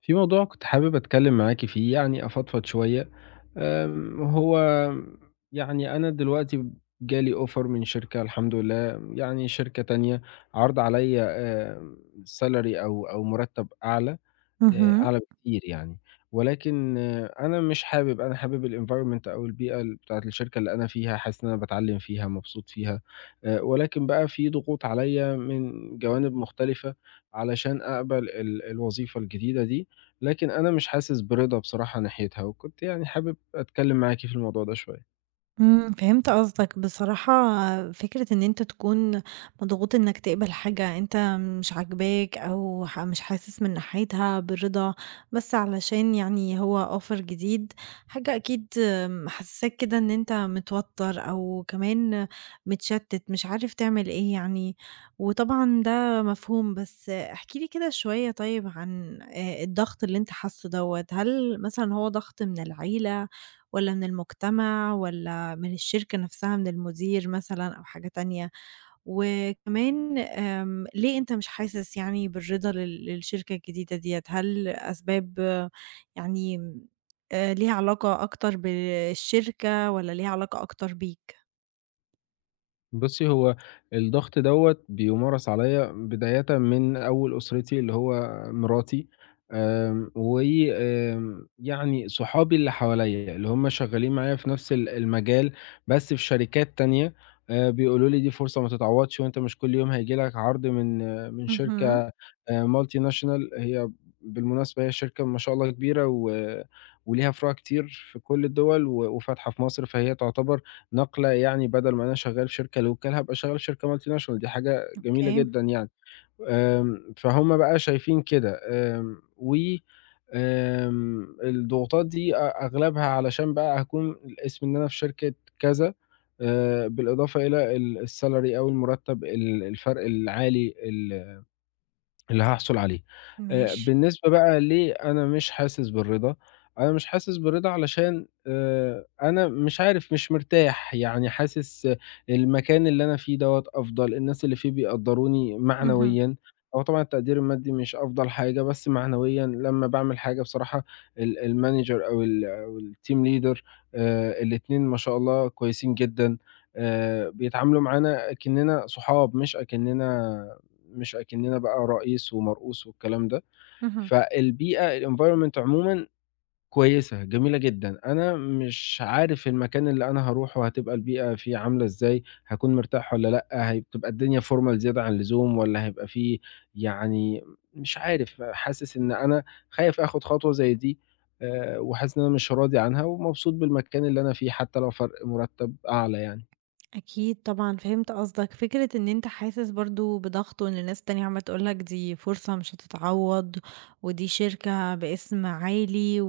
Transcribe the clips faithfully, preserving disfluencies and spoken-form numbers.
في موضوع كنت حابب أتكلم معاكِ فيه، يعني أفضفض شوية. آمم، هو يعني أنا دلوقتي جالي offer من شركة الحمد لله، يعني شركة تانية، عرض عليَّ آآ salary أو أو مرتب أعلى. آآ اهم. أعلى بكتير يعني، ولكن آه، أنا مش حابب، أنا حابب الenvironment أو البيئة ال بتاعة الشركة اللي أنا فيها، حاسس إن أنا باتعلم فيها، مبسوط فيها، آآ ولكن بقى في ضغوط عليّا من جوانب مختلفة علشان أقبل ال الوظيفة الجديدة دي، لكن أنا مش حاسس برضا بصراحة ناحيتها، وكنت يعني حابب أتكلم معاكِ في الموضوع ده شوية. إمم، فهمت قصدك. بصراحة فكرة إن أنت تكون مضغوط إنك تقبل حاجة أنت مش عاجباك أو ح مش حاسس من ناحيتها بالرضا، بس علشان يعني هو offer جديد، حاجة أكيد محسساك كده إن أنت متوتر أو كمان متشتت مش عارف تعمل إيه يعني، وطبعًا ده مفهوم. بس احكِ لي كده شوية طيب عن آآ الضغط اللي أنت حاسه دوّة، هل مثلًا هو ضغط من العيلة والّا من المجتمع والّا من الشركة نفسها، من المدير مثلًا أو حاجة تانية؟ وكمان آمم، ليه أنت مش حاسس يعني بالرضا لل للشركة الجديدة ديّة؟ هل أسباب آه، يعني آآ، ليها علاقة أكتر بالشركة والّا ليها علاقة أكتر بيك؟ بُصّي، هو الضغط دوّة بيُمارس عليَّ بدايةً من أول أسرتي اللي هو مراتي، آمم، و آمم، يعني صحابي اللي حواليّا اللي هُم شغالين معايا في نفس ال المجال بس في شركات تانية، آآ، بيقولوا لي دي فرصة ما تتعوضش وأنت مش كل يوم هييجي لك عرض من من شركة اهم، آآ multinational. هي بالمناسبة هي شركة ما شاء الله كبيرة و وليها فروع كتير في كل الدول و وفاتحة في مصر، فهي تعتبر نقلة يعني بدل ما أنا شغّال في شركة local هابقى شغّال في شركة multinational. دي حاجة جميلة أوكي، جدًا يعني. آمم، فهُم بقى شايفين كده، آمم، و آمم، الضغوطات دي أ أغلبها علشان بقى هاكون الاسم إن أنا في شركة كذا، آآ، بالإضافة إلى ال الsalary أو المرتب ال الفرق العالي ال اللي هاحصل عليه. آآ ماشي، بالنسبة بقى ليه أنا مش حاسس بالرضا، أنا مش حاسس بالرضا علشان آآ أنا مش عارف، مش مرتاح، يعني حاسس آه، المكان اللي أنا فيه دوّة أفضل، الناس اللي فيه بيقدّروني اهم، معنويًا، هو طبعًا التقدير المادي مش أفضل حاجة، بس معنويًا لمّا باعمل حاجة بصراحة ال الmanager أو ال أو الteam leader، آآ الاتنين ما شاء الله كويسين جدًا، آآ بيتعاملوا معانا أكننا صحاب، مش أكننا مش أكننا بقى رئيس ومرؤوس والكلام ده، اهم. فالبيئة الenvironment عمومًا كويسة، جميلة جدًا، أنا مش عارف المكان اللي أنا هاروحه هتبقى البيئة فيه عاملة إزاي، هاكون مرتاح والّا لأ، هتبقى الدنيا formal زيادة عن اللزوم والّا هيبقى في يعني مش عارف، حاسس إن أنا خايف آخُد خطوة زي دي، آآ، وحاسس إن أنا مش راضي عنها ومبسوط بالمكان اللي أنا فيه حتى لو فرق مُرتّب أعلى يعني. أكيد طبعًا فهمت قصدك. فكرة إن أنت حاسس برضه بضغط وإن ناس تانية عمّالة تقول لك دي فرصة مش هتتعوّض، ودي شركة باسم عالي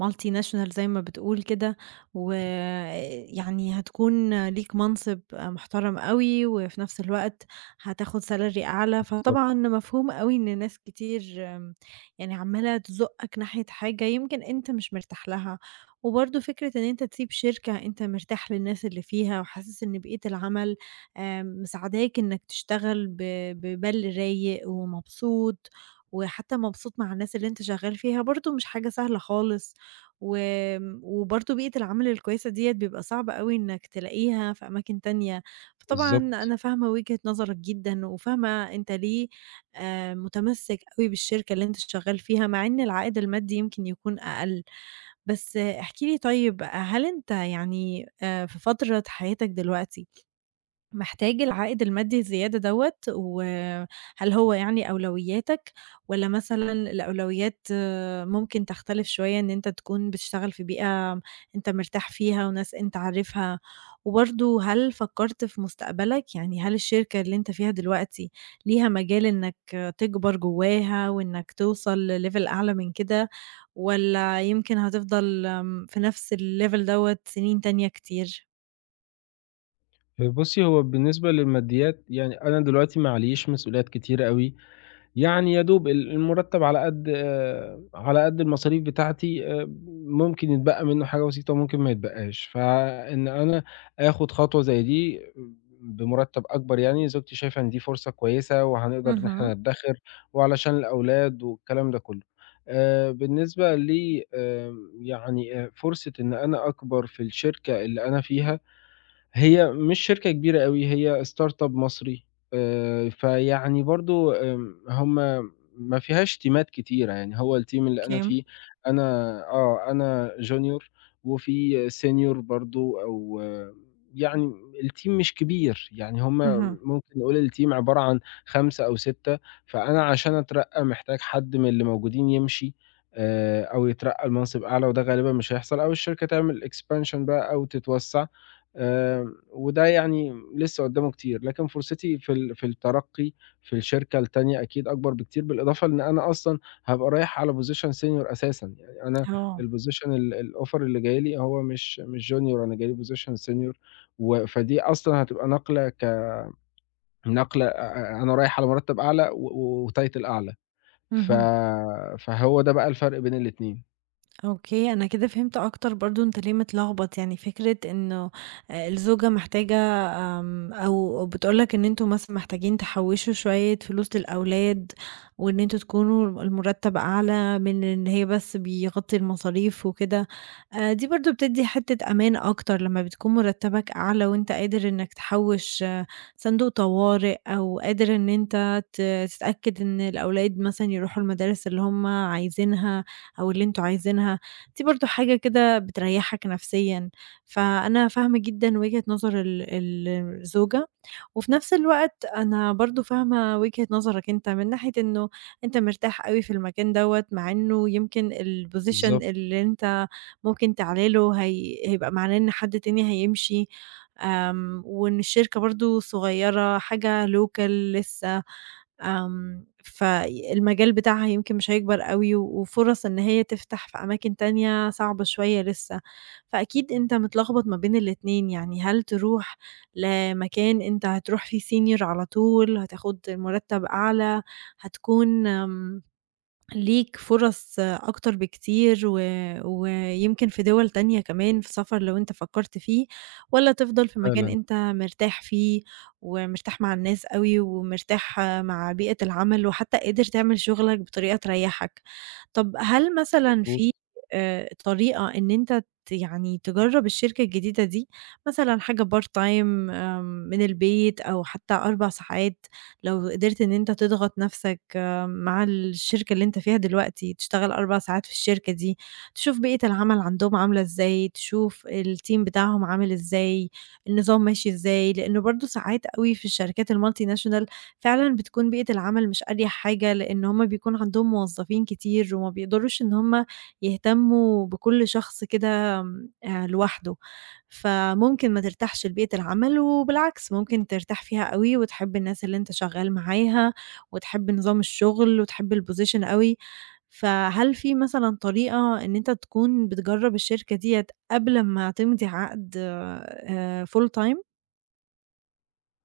وmultinational زي ما بتقول كده، ويعني هتكون ليك منصب محترم أوي، وفي نفس الوقت هتاخد salary أعلى، بالضبط، فطبعًا مفهوم أوي إن ناس كتير آمم، يعني عمّالة تزُقّك ناحية حاجة يمكن أنت مش مرتاح لها. وبرضه فكرة إن أنت تسيب شركة أنت مرتاح للناس اللي فيها وحاسس إن بيئة العمل آآ، مساعداك إنك تشتغل ب ببال رايق ومبسوط، وحتى مبسوط مع الناس اللي أنت شغال فيها، برضه مش حاجة سهلة خالص. وآمم، وبرضه بيئة العمل الكويسة ديّة بيبقى صعب أوي إنك تلاقيها في أماكن تانية. فطبعًا بالضبط. أنا فاهمة وجهة نظرك جدًا، وفاهمة أنت ليه آآ، متمسك أوي بالشركة اللي أنت شغال فيها، مع إن العائد المادي يمكن يكون أقل. بس احكِ لي طيب هل أنت يعني آآ في فترة حياتك دلوقتي، محتاج العائد المادي الزيادة دوّة، وهل هو يعني أولوياتك والّا مثلًا الأولويات آه، ممكن تختلف شوية إن أنت تكون بتشتغل في بيئة أنت مرتاح فيها وناس أنت عارفها. وبرضه هل فكّرت في مستقبلك؟ يعني هل الشركة اللي أنت فيها دلوقتي ليها مجال إنك آه، تكبر جواها وإنك توصل لlevel أعلى من كده، والّا يمكن هتفضل آمم، في نفس الlevel دوّة سنين تانية كتير؟ بُصّي، هو بالنسبة للماديات، يعني أنا دلوقتي معلييش مسؤوليات كتيرة أوي، يعني يا دوب ال المُرتّب على قد آه، على قد المصاريف بتاعتي، آآ ممكن يتبقى منّه حاجة بسيطة وممكن ما يتبقاش، فإن أنا آخُد خطوة زي دي بمُرتّب أكبر يعني، زوجتي شايفة إن دي فرصة كويسة وهنقدر إن إحنا اهم، نَدّخِر وعلشان الأولاد والكلام ده كُلّه. آآ بالنسبة لي آمم يعني آآ فرصة إن أنا أكبر في الشركة اللي أنا فيها، هي مش شركة كبيرة أوي، هي startup مصري، آآ، فيعني برضه آمم، هم ما فيهاش تيمات كتيرة، يعني هو الteam اللي أنا أوكي، فيه، أنا آه، أنا junior وفي senior برضه أو آه، يعني الteam مش كبير، يعني هم اهم. ممكن نقول الteam عبارة عن خمسة أو ستة. فأنا عشان أترقى محتاج حد من اللي موجودين يمشي، آآ، أو يترقى لمنصب أعلى وده غالبًا مش هيحصل، أو الشركة تعمل expansion بقى أو تتوسع، آآ وده يعني لسه قدّامه كتير، لكن فرصتي في ال في الترقّي في الشركة التانية أكيد أكبر بكتير، بالإضافة إن أنا أصلًا هابقى رايح على position senior أساسًا، يعني أنا آه، الposition ال الoffer اللي جاي لي هو مش مش junior، أنا جاي لي position senior، و فدي أصلًا هتبقى نقلة ك نقلة أ أ أنا رايح على مرتّب أعلى و و وtitle أعلى، ف اهم، فهو ده بقى الفرق بين الاتنين. أوكي. أنا كده فهمت أكتر برضه أنت ليه متلخبط، يعني فكرة إنه آآ الزوجة محتاجة آمم أو بتقول لك إن أنتم مثلًا محتاجين تحوّشوا شوية فلوس للأولاد، وإن أنتم تكونوا المرتب أعلى من إن هي بس بيغطي المصاريف وكده. آآ دي برضه بتدّي حتة أمان أكتر لمّا بتكون مرتبك أعلى وأنت قادر إنك تحوّش آه، صندوق طوارئ، أو قادر إن أنت ت تتأكد إن الأولاد مثلًا يروحوا المدارس اللي هُم عايزينها. أو اللي أنتم عايزينها. دي برضه حاجة كده بتريّحك نفسيًا. فأنا فاهمة جدًا وجهة نظر ال ال الزوجة، وفي نفس الوقت أنا برضه فاهمة وجهة نظرك أنت من ناحية إنه أنت مرتاح أوي في المكان دوّة، مع إنه يمكن الposition بالضبط، اللي أنت ممكن تعلى له هي هيبقى معناه إن حد تاني هيمشي. آمم، وإن الشركة برضه صغيرة، حاجة local لسه. آمم، فالمجال بتاعها يمكن مش هيكبر أوي، وفُرَص إن هي تفتح في أماكن تانية صعبة شوية لسه. فأكيد أنت متلخبط ما بين الاتنين، يعني هل تروح لمكان أنت هتروح فيه senior على طول، هتاخد مرتب أعلى، هتكون آمم ليك فرص أكتر بكتير و ويمكن في دول تانية كمان في سفر لو أنت فكّرت فيه، والّا تفضل في مكان فعلًا. أنت مرتاح فيه ومرتاح مع الناس أوي ومرتاح مع بيئة العمل وحتى قادر تعمل شغلك بطريقة تريّحك. طَب هل مثلًا في آآ طريقة إن أنت ت يعني تجرّب الشركة الجديدة دي، مثلًا حاجة part time آمم من البيت أو حتى أربع ساعات لو قدرت إن أنت تضغط نَفْسك؟ مع الشركة اللي أنت فيها دلوقتي، تشتغل أربع ساعات في الشركة دي، تشوف بيئة العمل عندهم عاملة إزاي، تشوف الteam بتاعهم عامل إزاي، النظام ماشي إزاي، لإنه برضه ساعات أوي في الشركات الmultinational فعلًا بتكون بيئة العمل مش أريح حاجة، لإن هُم بيكون عندهم موظفين كتير وما بيقدروش إن هُم يهتموا بكل شخص كده آمم، آآ، لوحده. فممكن ما ترتاحش لبيئة العمل وبالعكس ممكن ترتاح فيها أوي وتحب الناس اللي أنت شغال معاها. وتحب نظام الشغل وتحب الposition أوي. فهل في مثلًا طريقة إن أنت تكون بتجرّب الشركة ديّة قبل أمّا تمضي عقد آآ full time؟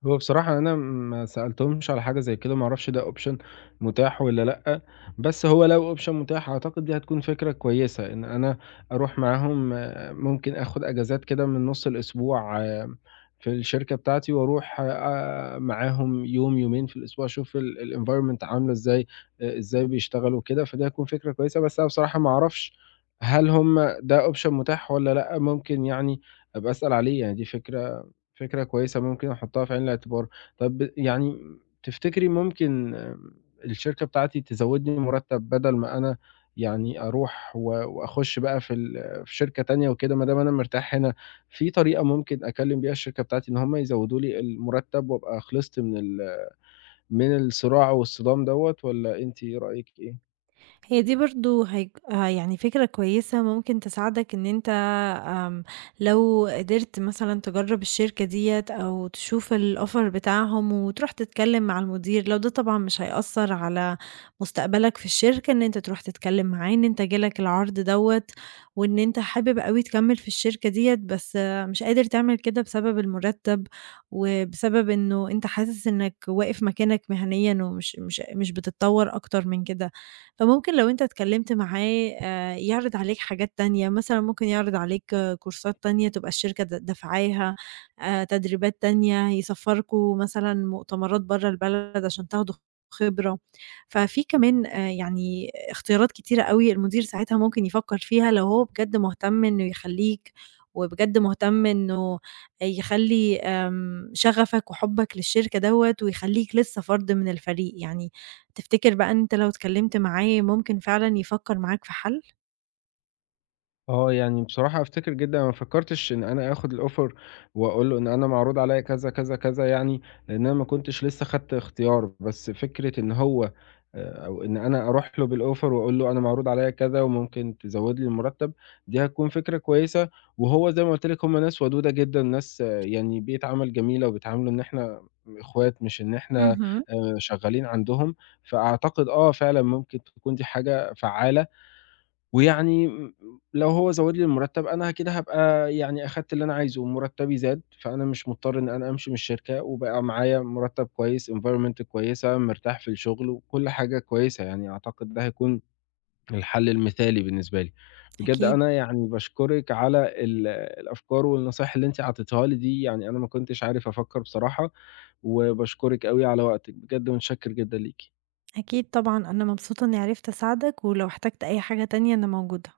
هو بصراحة أنا ما سألتهمش على حاجة زي كده، ما أعرفش ده option متاح والّا لأ، بس هو لو option متاح أعتقد دي هتكون فكرة كويسة، إن أنا أروح معاهم آه، ممكن آخد أجازات كده من نُص الأسبوع آه، في الشركة بتاعتي، وأروح آآ معاهم يوم، يومين في الأسبوع أشوف ال الenvironment عاملة إزاي، آآ إزاي بيشتغلوا كده، فدي هتكون فكرة كويسة، بس أنا بصراحة ما أعرفش هل هُم ده option متاح والّا لأ، ممكن يعني أبقى أسأل عليه، يعني دي فكرة فكرة كويسة ممكن أحطها في عين الاعتبار. طب يعني تفتكري ممكن آم، الشركة بتاعتي تزوّدني مرتّب بدل ما أنا يعني أروح و وأخُش بقى في ال في شركة تانية وكده، ما دام أنا مرتاح هنا، في طريقة ممكن أكلّم بيها الشركة بتاعتي إن هم يزوّدوا لي المرتّب وأبقى خلصت من ال من الصراع والصدام دوّة والّا أنتِ رأيِك إيه؟ هي دي برضه هيك ه يعني فكرة كويسة ممكن تساعدك إن أنت آمم، لو قدرت مثلًا تجرّب الشركة ديّة أو تشوف الoffer بتاعهم وتروح تتكلّم مع المدير، لو ده طبعًا مش هيأثّر على مستقبلك في الشركة، إن أنت تروح تتكلّم معاه إن أنت جالك العرض دوّة وإن أنت حابب أوي تكمّل في الشركة ديّة، بس آه، مش قادر تعمل كده بسبب المُرتّب وبسبب إنه أنت حاسس إنك واقف مكانك مهنيًا ومش مش مش بتتطوّر أكتر من كده. فممكن لو أنت اتكلمت معاه آآ يعرض عليك حاجات تانية، مثلًا ممكن يعرض عليك آه، كورسات تانية تبقى الشركة د دافعاها، آآ تدريبات تانية، يسفركم مثلًا مؤتمرات برّه البلد عشان تاخدوا خبرة. ففي كمان آآ يعني اختيارات كتيرة أوي المدير ساعتها ممكن يفكر فيها لو هو بجد مهتم إنه يخلّيك، وبجد مهتم إنه يخلّي آمم شغفك وحبك للشركة دوّة ويخلّيك لسه فرد من الفريق، يعني تفتكر بقى أنت لو اتكلمت معاه ممكن فعلًا يفكّر معاك في حل؟ آه، يعني بصراحة أفتكر جدًا أنا ما فكّرتش إن أنا آخُد الoffer وأقول له إن أنا معروض عليّا كذا، كذا، كذا يعني، لإن أنا ما كنتش لسه خدت اختيار، بس فكرة إن هو آآ أو إن أنا أروح له بالoffer وأقول له أنا معروض عليّا كذا وممكن تزوّد لي المُرتّب، دي هتكون فكرة كويسة. وهو زي ما قُلت لِك هم ناس ودودة جدًا، ناس آه، يعني بيئة عمل جميلة وبيتعاملوا إن إحنا إخوات مش إن إحنا اهم، آآ شغّالين عندهم، فأعتقد آه، فعلًا ممكن تكون دي حاجة فعّالة، ويعني م لو هو زوّد لي المرتّب أنا كده هابقى يعني أخدت اللي أنا عايزه ومرتّبي زاد، فأنا مش مضطر إن أنا أمشي من الشركة وبقى معايا مرتّب كويس، environment كويسة، مرتاح في الشغل وكل حاجة كويسة، يعني أعتقد ده هيكون الحل المثالي بالنسبة لي. بجد أكيد، أنا يعني باشكرِك على ال الأفكار والنصايح اللي أنتِ عطيتيها لي دي، يعني أنا ما كنتش عارف أفكّر بصراحة، وباشكرِك أوي على وقتِك، بجد متشكّر جدًا ليكِ. أكيد طبعًا. أنا مبسوطة إني عرفت أساعدك، ولو احتجت أي حاجة تانية أنا موجودة.